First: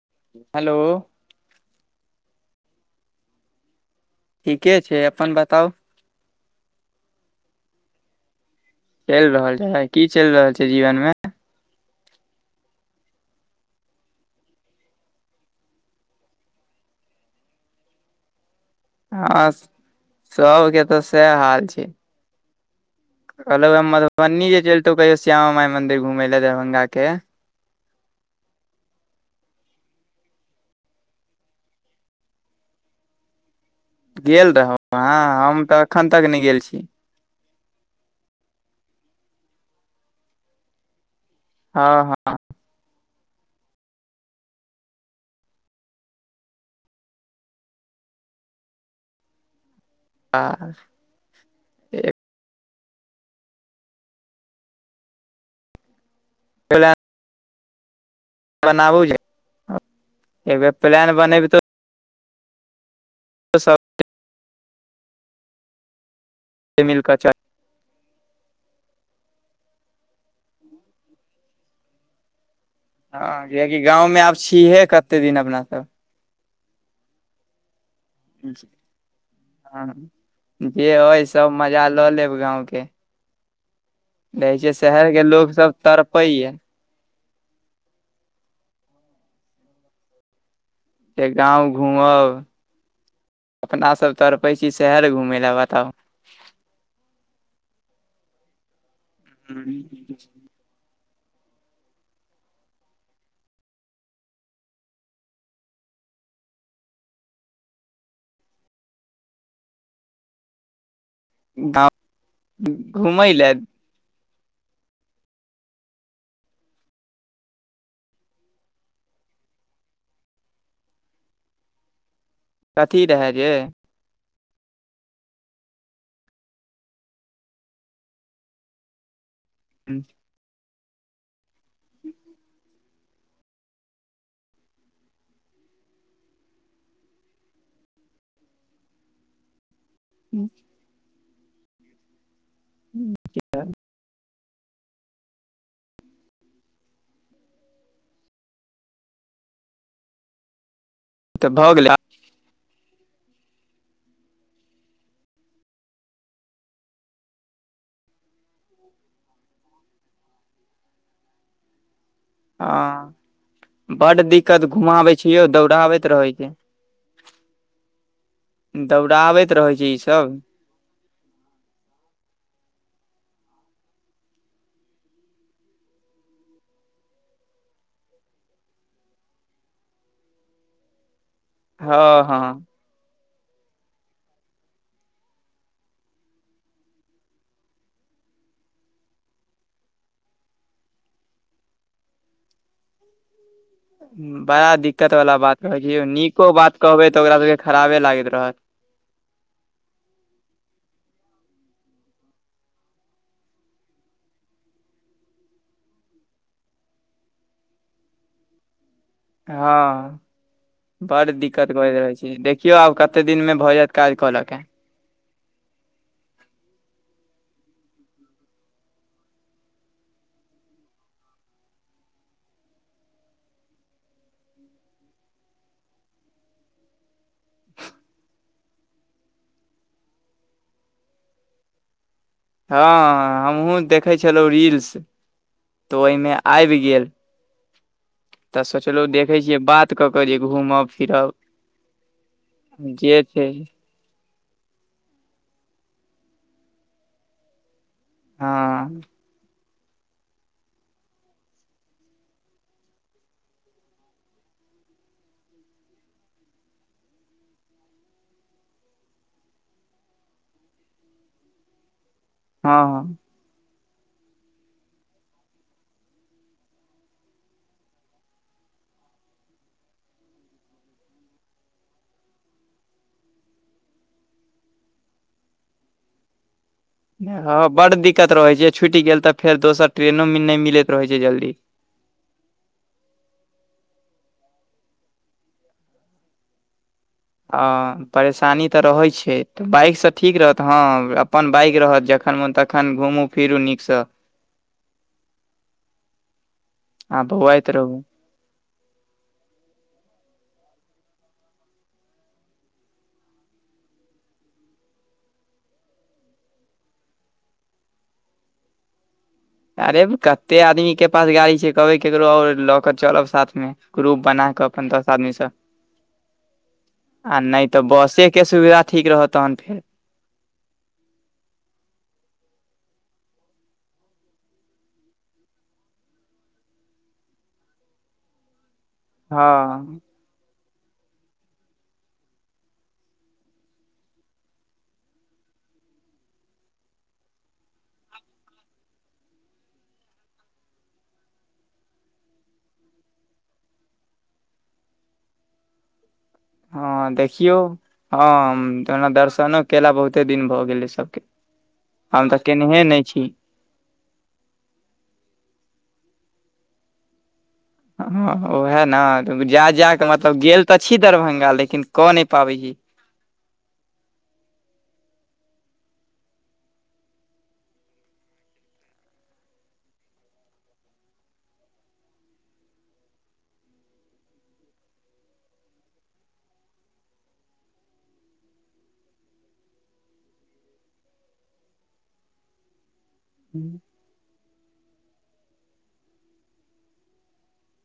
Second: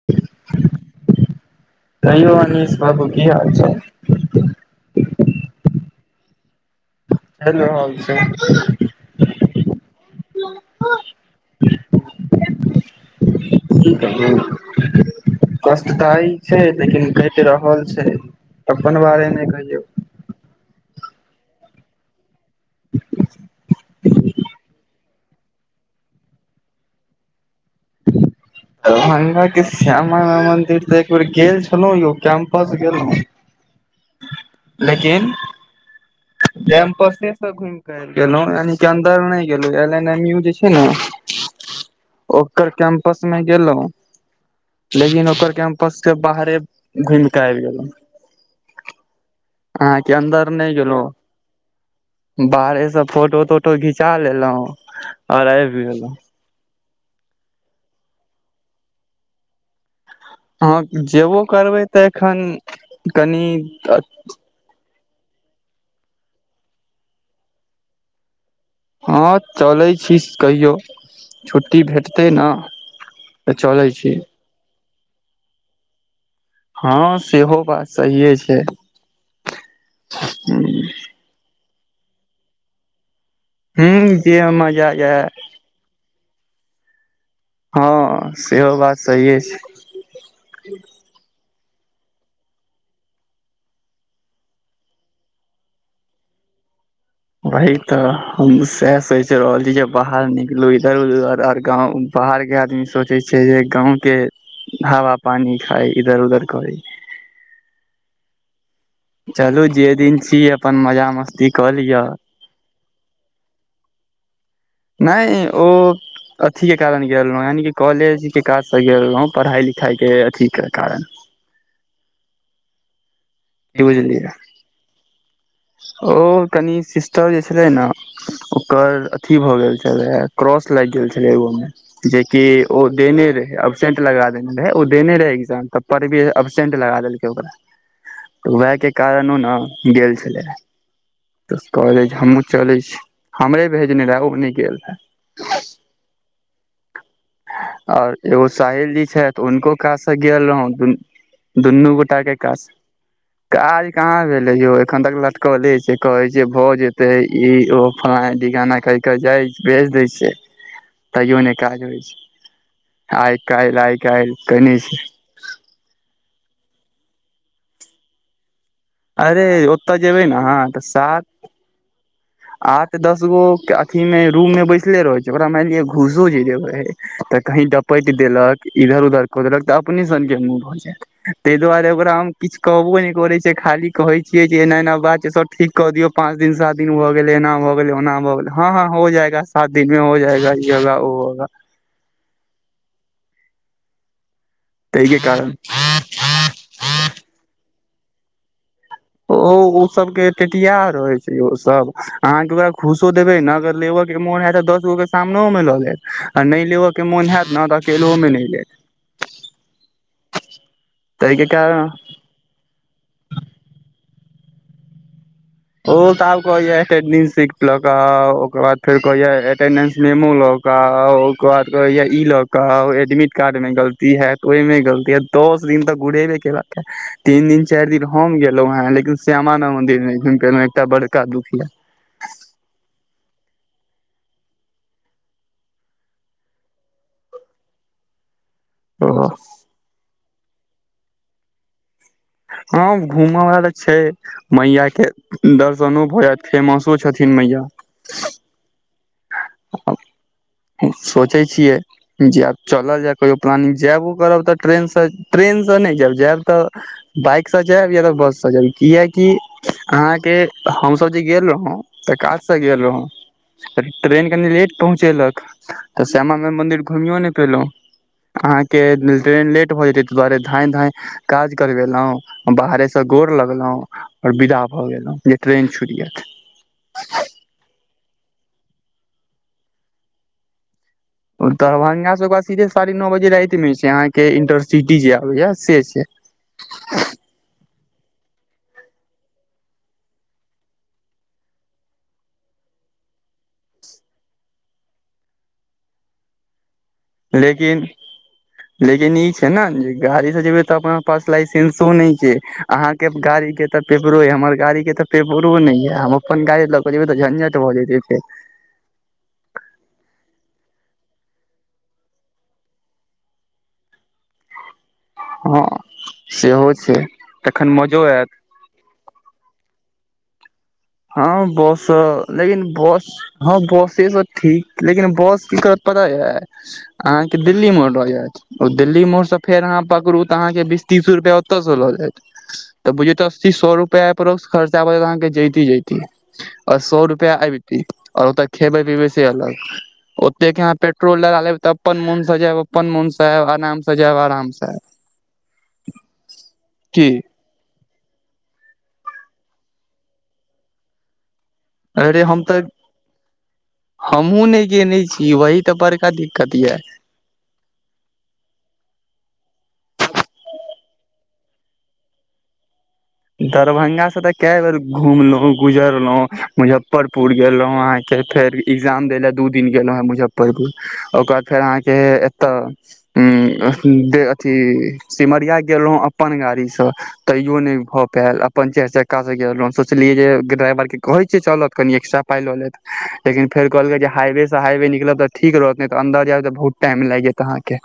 [unintelligible] Hello कहियो अनीश बाबू की हाल छै ठीके छै अपन बताउ चैल रहल छै [unintelligible] चैल रहल छै की चैल रहल छै जीवन में [unintelligible] कष्टताइ छै लेकिन कट रहल छै अपन बारे नै कहियौ सब केँ तऽ सै हाल छै कहलहु मधुबनी जे चलतौ कहियो श्यामा माई मंदिर घुमे ले दरभंगा के। [inaudible] दरभंगाके श्यामा माइ मंदिर तऽ एक बेर गेल छलहु यौ कैंपस गेलहु। [inaudible] गेल रहौ आहा हम तऽ एखन तक नहि गेल। छी कैंपस से घुमिक आयब गेलहु यान के अन्दर नहि गेलहु एल एन एम यू जे छैय ने हँ हँ ओकर कैम्पस मे गेलहुँं। लेकिन ओकर कैम्पसके बाहरे घूम के आबि गेलो। आहांके अन्दर हँ नहि गेलहु बाहरेसे फोटो तोटो घिचा लेलहु और आब गेलो। [inaudible] बनाबू जे एक बेर हँ प्लान जेबो बनेबितौ करबै तऽ एखन कनि सब मिल क चा हँ चलैत छी कहियौ छुट्टी भेटतै ने हँ तऽ कियाकि चलै छी गाँवमे आब छियहे कते दिन अपना सब। हँ सेहो बात सहिए छैय। ह जे अइ सब मजा लऽ लेब गाँंवके। ह जे देखै छीयै मजा य शहरके लोग सब तड़पै य हँ सेहो बात सहिये छैय। जे गाँव घूमब अपना सब तड़पै छी शहर घूमय ल बताउ। वही तऽ हम सैह सोच रहल छी जे बाहर निकलू जर आर गाँव बाहरके आदमी सोचै छैय जे गाँंव के हवा पानी खाय इधर उधर करै चलू जे दिन छी अपन मजा मस्त ती क गाँव लिअ घूमय लए नहि ओ अथीके कारण गेल रहौँ यानि कॉलेजके काजसँ गेल रहौँ पढ़ाइ लिखाइके अथीके कारण कथी रहय जे? बुझलियऽ ओ कनि सिस्टर जे छलै ने ओकर अथी भऽ गेल छलै। क्रॉस लागि गेल छलै एगो मे जेकि ओ देने रहे अब्सेंट लगा देने रहे ओ देने रहे एग्जाम त पर भी अब्सेंट लगा देलकै ओकरा। वएह के कारणो ने गेल छ कहे हमहुँ चलै छी हमरे भेजने रहे ओ नहि गेल रहै। [inaudible] आओर एगो सहिल जी छथि हुनको काज से गेल रहौं। तऽ भऽ गेलै दुनू गोटाके काज स। काज कहाँ भेले यौ एखन तक लटकले छैय कहै छैय भए जेते ई ओ फला डीगाना कहि के जाइ बेच दै छैय तैयो नहि काज होइ छैय। हँ बड काल्हि दिक्कत कने छै घुमाबै छियौ दौड़ाबैत रहै छैय। दौड़ाबैत रहै छैय ई सब। हँ तऽ सात आठ दस गो के अथी मे रूम मे बैसले रहै छैय ओकरा मानि लिय घूसो जे देबै तऽ कही टपटि देलक इधर उधर कऽ देलक तऽ अपने सनके मुँह होऽ जायत तैय दुआरे हँ ओकरा हम हँ किछ कहबो नै करे छै। खाली कहे छियै जे एना एना बात छै सब ठीक क दियौ पांच दिन सात दिन गेल एना भऽ गेलै ओना भऽ गेलै हँ हँ हो जाएगा सात दिन में हो जाएगा ई होगा ओ होगा बड़ा दिक्कत ताहिके वला कारण बात भऽ छैयौ नीको बात कहबै तऽ ओकरा सब केँ खराबे लागैत रहत ओ ओ सब केँ टेटिया रहे छै। ओ सब अहाँकेँ ओकरा घूसो देबे ने अगर लेबर केँ मोन हयत दस गो केँ सामनो मे लऽ लेत आ नै लेब केँ मोन होयत न तऽ अकेलो में नै लेत हँ [inaudible] बड़ ताहिके दिक्कत कारण करे रहै छै देखियौ आब कते दिनमे भऽ जायत काज कऽ लऽ के ओ तऽ आब कहया एटेंडेंस सिट लऽ कऽ आउ ओकर बाद फेर कहया एटेंडेंस मेमो लाउ [unintelligible] ओकर बाद कहैय ई लऽ कऽ आउ एडमिट कार्ड में गलती हयत ओइ में गलती हत दस दिन तऽ घुरेबे केलक है तीन दिन चारि दिन हम गेलों हैं लेकिन श्यामा माय मंदिर नै घुम फेनो एकटा बड़का दुख यऽ हँ हमहुँ देखै छलौ रील्स तऽ ओइमे आइब गेल तऽ सोचलौ ओ देखै छियै बात कऽ कऽ जे घूमब फिरब हँ जे घूम छै वला तऽ छै मैया केँ दर्शनो भऽ जायत फेमसो छथिन मैया हँ [unintelligible] सोचै छियै जैब चलल जाय कहियो प्लानिंग जायबो करब तऽ ट्रेन स ट्रेन स नै जायब जायब तऽ बइक स जायब या तऽ बस स जायब किया कि अहाँकेँ हम सब जे गेल रहौं तऽ काज से गेल रहूँ हँ तऽ ट्रेन कनि लेट पहुँचेलक तऽ श्यामा माइ मंन्दिर घुमियो नै पेलों अहाँ केँ ट्रेन लेट भऽ जेतै ताहि दुआरे धाँय धाँय काज करबेलों बाहरे स गोर लगलौ और विदा भऽ गेलौ जे ट्रेन छुट जायत [inaudible] हँ बड दिक्कत रहे छै छुट गेल तऽ फेर दोसर ट्रेनो में नै मिलेत रहै छै जल्दी ओ दरभंगा से ओकरा सीधे साढ़े नओ बजे राइत में छै अहाँकेँ इंटरसिटी जे आबे यऽ से छै आ परेशानी तऽ रहैत छै तऽ बाइक स ठीक रहत हँ अपन बाइक रहत जखन मोन तख तखन घुमू फिरू नीक स आ [inaudible] बौआइत लेकिन रहू लेकिन ई छै ने जे गाड़ी से जेबै तऽ अपना पास लाइसेंसो नै छै अहाँकेँ गाड़ी केँ तऽ पेपरो य हमर गाड़ी केँ तऽ पेपरो न य हम अपन गाड़ी लग जबै झनझट भऽ जेत से अरे कते आदमी केँ पास गाड़ी छै कहबै केकरो और लऽ कऽ चलब साथ में ग्रुप बना कऽ खन दस आदमी स हँ सेहो छै [inaudible] आ नै तखन तऽ मजो बसे आयत केँ सुविधा ठीक रहत तहन फेर हँ बस लेकिन बस हँ बसे स ठीक लेकिन बस की करत पता यै अहाँकेँ दिल्ली मोड़ लऽ जैत ओ दिल्ली मोड़ से फेर अहाँ हँ पड़ तऽ अहाँकेँ बीस तीस रुपआ ओते से लऽजायत तऽ बुझियो तऽअसी सौ रुपियाअप्रॉक्स खर्चा अहाँ केँ जैते जैत ती [inaudible] और सौ रुपआ आइबति और ओ तऽ खेबे पीबै से अलग ओते के अहाँ पेट्रोल डला लेब तऽ अपन मोन से जैब अपन मोन से आएब आराम से जैब आराम से आएब [inaudible] हँ देखियौ हँ जेना दर्शनो केला बहुते दिन भऽ गेलै सभके अरे हम तऽ हमहुँ नय गेने छी वही तऽ बड़का दिक्कत ये हँ ओहे न जा जा कऽ मतलब गेल तऽ छी दरभंगा लेकिन कऽ नय पाबै छी दरभंगा से तऽ कै बेर घुमलौं गुजरलौं मुजफ्फरपुर गेलौं अहाँके फेर एग्जाम दै लए दू दिन गेलौं हें मुजफ्फरपुर ओकर बाद फेर अहाँके एतऽ उंम्म दे अथी सिमरिया गेलौं अपन गाड़ी सँ तैयो नय हो पैल अपन चारि चक्का सँ गेल रहौं सोचलियै जे ड्राइवर के कहै छियै चलत कनि एक्स्ट्रा पाइ लऽ लेत लेकिन फेर कहलकै जे हाइवे से हाइवे निकलब तऽ ठीक रहत नै तऽ अन्दर जायब तऽ बहुत टाइम लागि जैत अहाँके के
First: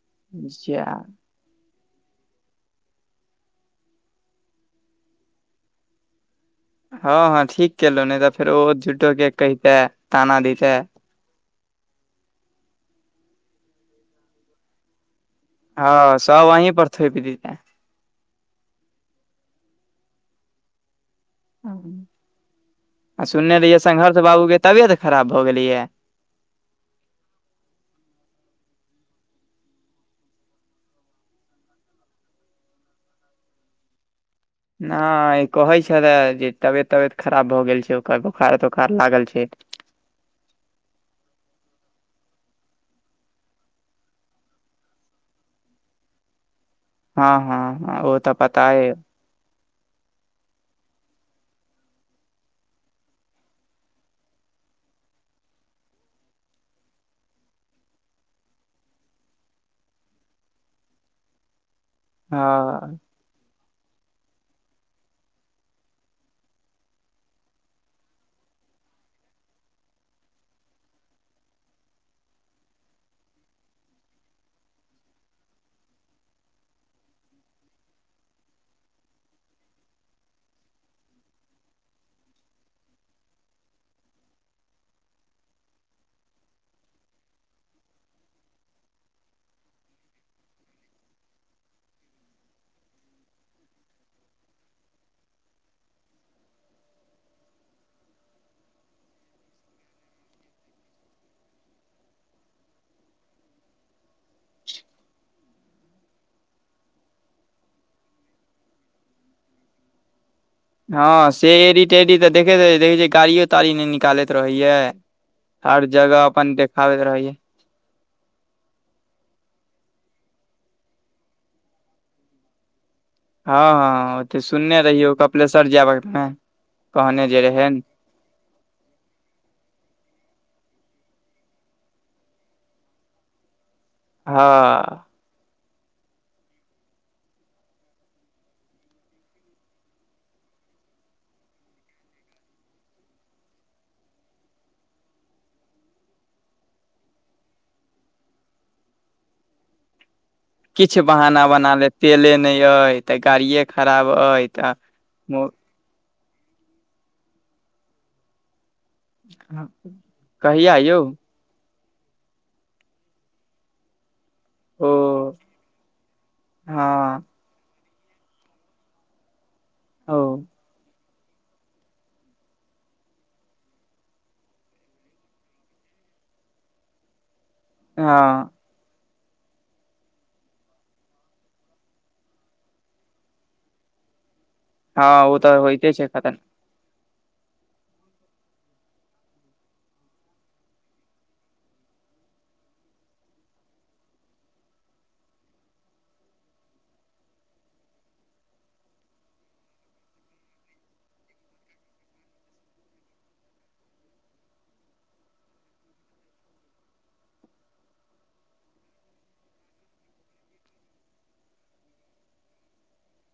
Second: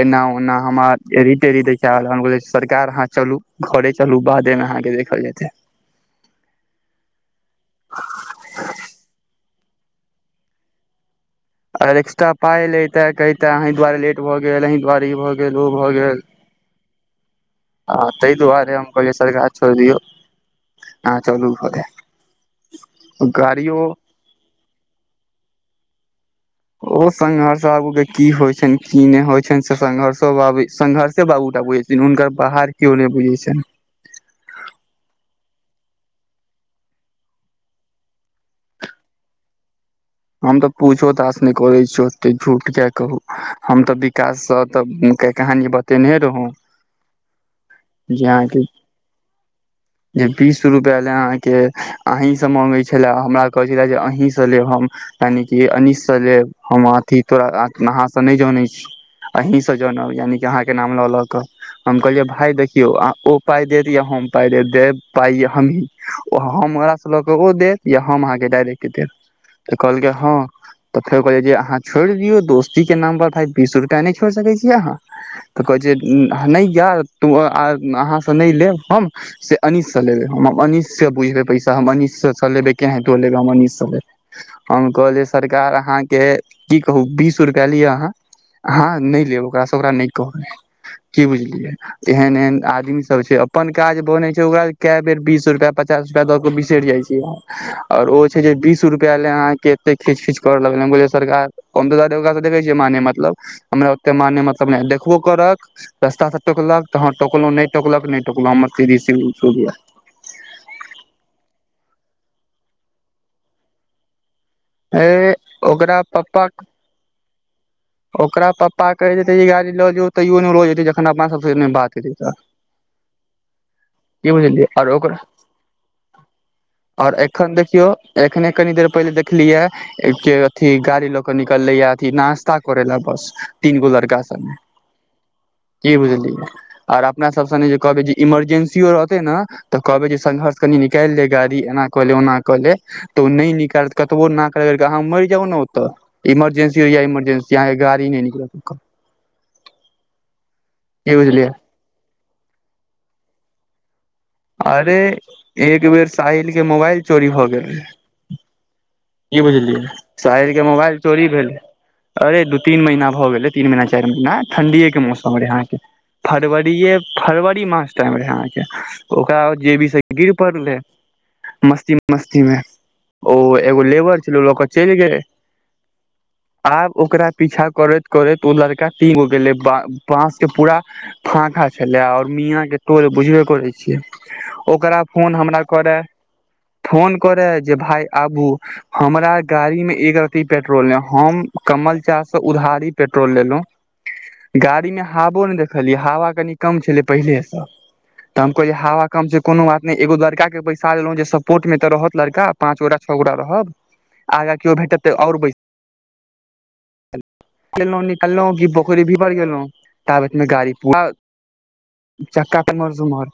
एना ओना जा हमरा एरी टेरी देखेब लागल हम कहलियै सरकार अहाँ चलू घरे चलू बादेमे अहाँके देखल जेतै हँ हँ ठीक केलौं नय तऽ फेर ओहो झूठो के कहिते ताना दिते अगर एक्स्ट्रा पाय लैते कहिते अहीं दुआरे लेट भऽ गेल अहीं दुआरे ई भऽ गेल फेर ओ भऽ हँ गेल सब वहीं पर थोपि देते आ तहि दुआरे हम कहलियै सरकार छोड़ दियौ। अहाँ चलू ओतऽ गाड़ियो तऽ बाबू के तबियत खराब भऽ गेलैये। ओ संघर्ष बाबू के की होय छैन्ह की नय होय छैन्ह से संघर्षो बाबू संघर्षे बाबूटा बुझै छथिन हुनकर बाहर केओ नय बुझै छनि। हँ आइ कहै छलेय जे तबियत तबियत खराब भऽ गेल छै ओकर बोखार तोखार लागल छै। हम तऽ पूछो ताछ नय करै छियै ओते झूठ किये कहू। हम तऽ विकास सँ तऽ के कहानी बतेनहे रहु हँ हँ हॅं ओ तऽ पताये [inaudible] जे बीस रुपया ले अहाँके अहीं से मांगैय छलेय हमरा कहै छलेय जे अहीं सँ लेब हम यानि की अनिश सँ लेब हम अथी तोरा अहाँ से नय जनै छी अहींसँ जनब यानि कि अहाँके नाम लऽ लऽ कऽ हम कहलियै भाय देखियौ हँ अहाँ ओ पाइ देत या हम पाइ दे देब पाइ हमहीं ओ हमरा सँ लऽ कऽ ओ देत या हम अहाँके डायरेक्ट देब तऽ कहलकै हँ तऽ फेर कहलियै जे अहाँ छोड़ि दियौ दोस्ती के नाम पर भाय बीस रुपैया नय छोड़ि सकैय छियै अहाँ तऽ कहै छै नहि यार तू अ अहाँ से नय लेब हम से अनिश सँ लेबै हम अनिश से बुझबै पैसा हम अनिश सँ लेबै केनाहितो लेबै हम अनीश सँ लेबै हम कहलियै सरकार अहाँके की कहू बीस रुपया लिय अहाँ अहँ नय लेब ओकरा सँ ओकरा नय कहबै की बुझलियै एहन एहन आदमी सब छै अपन काज बनै छै ओकरा से कै बेर बीस रुपया पचास रु पया दऽ के बिसरि जाय छियै हम आओर ओ छै जे बिस रुपया ले अहाँ के एते खीच खीच करय लगलै हम कहलियै सरकार हम तऽ ओकरा सँ देखै छियै माने मतलब हमरा ओते माने मतलब नय आ देखबो करत रस्ता सँ टोकलक तऽ हँ टोकलौं नय टोकलक नय टोकलौं हमर सीधी सी उसूल ये हँ से एरी टेरी तऽ देखैत रहैत देखै छियै गाड़ियो तारीयो नय निकालैत रहैये ए हर ओकरा जगह पप्पा अपन देखाबैत रहैये ओकरा पप्पा कहैत हेतै जे ई गाड़ी लऽ जो तैयो नय लऽ जेतै जखन अपना सब से नय बात हेतै तऽ [inaudible] हँ-हँ-हँ ओ की ते बुझलियै सुनने आओर ओकरा रहियौ कपिलेश्वर जयबाक हेतै और कहने जे एखन रहैन। देखियौ एखने कनी देर पहिले देख लियै के अथी गाड़ी लऽ के निकलले ये अथी नाास्ता करे लऽ बस तीन गो लड़ का सब हँ की बुझलियै? और अपना सब संगे जे कहबै जे इमरजेंसियो रहतय ने तऽ कहबे जे संघर्ष कनि निकालि ले गाड़ी एना कऽ ले ओना कऽ ले तऽ ओ नहि निकालतै कतबो नाक रगड़ि के अहाँ मरि जाउ ने ओतऽ इमरजेन्सी हो या इमरजेन्सी अहाँके गाड़ी नहि निकलत। किछ की बहाना बुझलियै बना लेत तेले नहि अहि ते गाड़िये खराब अय। अरे एक बेेर साहिलके मोबाइल चोरी भऽ गेल। की बुझलिही साहिलके कहिया मोबाइल यौ चोरी भेलय। अरे दू तीन महीना भऽ गेलय तीन महीना चारि महीना। ओ ठंढ़ीएके मौसम रहय यहाँ के फरवरीेये हँ फरवरी मार्च टाइम रहय अहाँके ओकरा जेबी सब ओ गिर पड़लै। मस्ती मस्तीमे ओ एगो लेबर छलै ओ लके चलि गेल आब ओकरा पीछा करैत करैत हँ ओ लड़का तीन हो गेलै ब बाँस के पूरा फांका छलय आओर मियााँ के टोल बुझबे करै छियै। ओकरा हँ ओ फोन तऽ हमरा होइते करय छै खतरनाक फोन करे जे भाय आबू। हमरा गाड़ीमे एक रति पेट्रोल नहि हम कमल चा से उधारी पेट्रोल लेलहुँ। गाड़ीमे हावो ने देखलियै हवा कनि कम छलै पहिलेसँ। तऽ हम कहेय हवा कम छैय कोनो बात नहि एगो लड़का के बैसा लेलों जे सपोर्ट मे त रहत लड़का पाच गोटा छओ गोटा रहब आगा केओ भेटत तऽ आओर बै गेलहुं निकललहुँ क बखरी भीपर गेलहुं ताबत गाड़ी पूरा चक्का पम्हर सुमहर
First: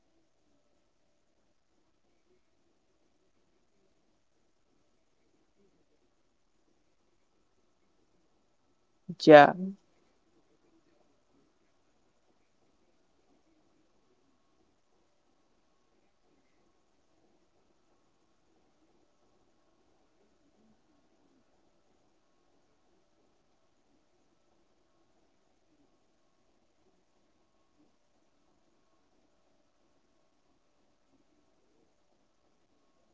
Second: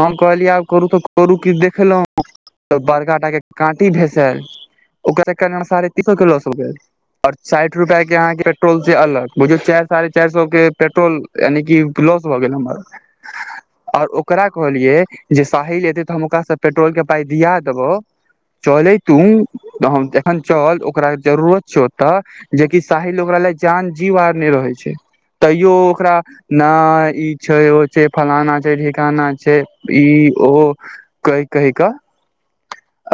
हम कहलियै आब करू तऽ करू कि देखेलहुँ। त बड़काटके काँटी भेसल ओकरारे तीको गेल। और साठि रुपआके अहाँके पेट्रोलसे अलग किया बुझयौ चारि साढ़े चारि सए के पेट्रोल यानि कि लॉस भऽ गेल हमर आओर ओकरा कहलियै जे साहिल एतै तऽ हम ओकरासँ पेट्रोल के पाइ दिया देबौ। चलै तू जखन चल ओकरा जरूरत छैय ओ तऽ जेकि साहिल ओकरा लए जान जीव आर नहि रहै छैय तैयो ओकरा नहि ई छैय ओ छैय फलाना छैय ठिकाना छैय ई ओ। कहि कहि का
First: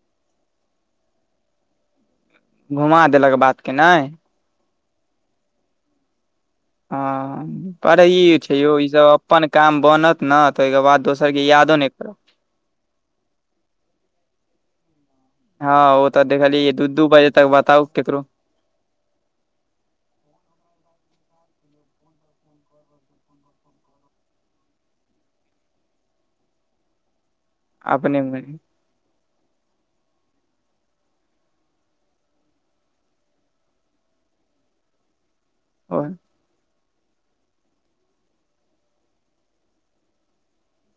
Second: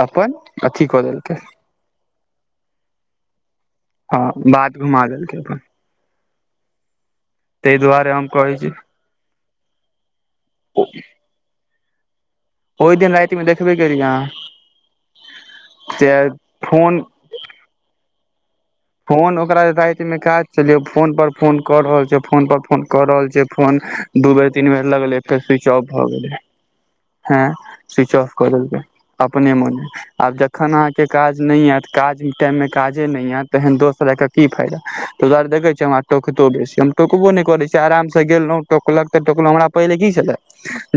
अपन अथी कऽ देलकै। घुमा देलक बात के नहि? हँ बात घुमा देलकै अपन। हँ ताहि पढ़ दुआरे हम ई छैय कहै छी यौ ईसभ अपन काम बनत ने ताहिके बाद दोस सरके यादो नहि क ओहि दिन रातिमे देखबे केलीयै अहाँ। हँ ओ से तऽ देखलियै दू फोन दू बजे तक बताउ केकरो फोन ओकरा रातिमे काज चलियौ फोन पर फोन कऽ रहल छैय फोन पर फोन कऽ रहल छिय फोन दू बेर तीन बेर लगलै फेर स्विच ऑफ भए गेलै हँ। सुविच अपने ऑफ मे क देलकै। अपने मोने आब जखन अहाँके काज नहि आयत काज टाइममे काजे नहि आयत तेहन दोस्त रईखके की फायदा त दुआरे देख छियै हमा टोक तो बेसी हम टोकबो नहि करै छियै आराम से गेलहुॅ टोकलक तऽ टोकलहुं हमरा पहिले की छलै।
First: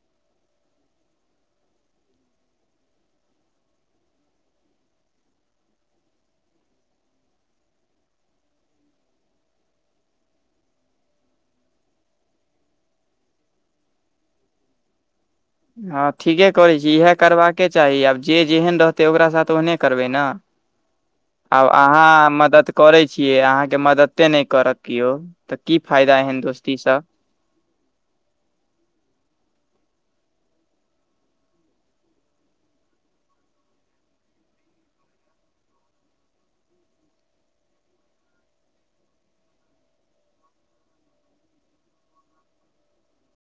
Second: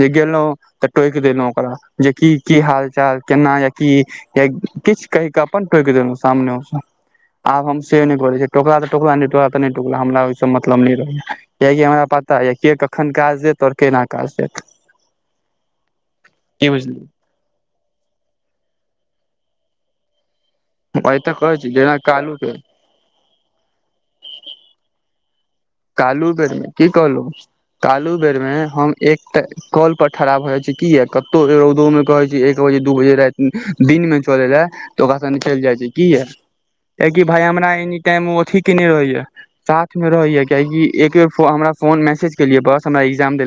जे गेलहुँ तऽ टोक देलहु ओकरा जेकी की हाल चाल केना या की। या किछ कहिके का अपन टोक देलू सामने मे आब हम से नहि करै टोकला तऽ टोकला नहि टोकाला त नहि टोकला हमरा ओ मतलब नहि। कियकि हमरा पता य के कखन काज देत और केना काज देत। हँ ठीके की करैत छी इएह बुझलियै करबाक चाही आब जे जेहन रहतै ओकरा साथ ओहने करबै ने ओहि तऽ कहै आब छी जेना अहाँ कालू के मदद करै छियै अहाँके मददते नहि करब केयौ कालो बेर मे की कहलहु कालू बेर मे हम एक कॉलपर ठड़ा भऽ जाइत छै किया कतहु रौदोमे कहैत छै एक बजे दू बजे राति दिनमे चलै लए तऽ ओकास निकलि जाइ छै कीया किया कि भाय हमरा एनी टाइम अथी के ने रहैया साथ मे रहैया कियाकी एक हमरा फोन मेसेज केलिये बस हमरा एग्जाम देल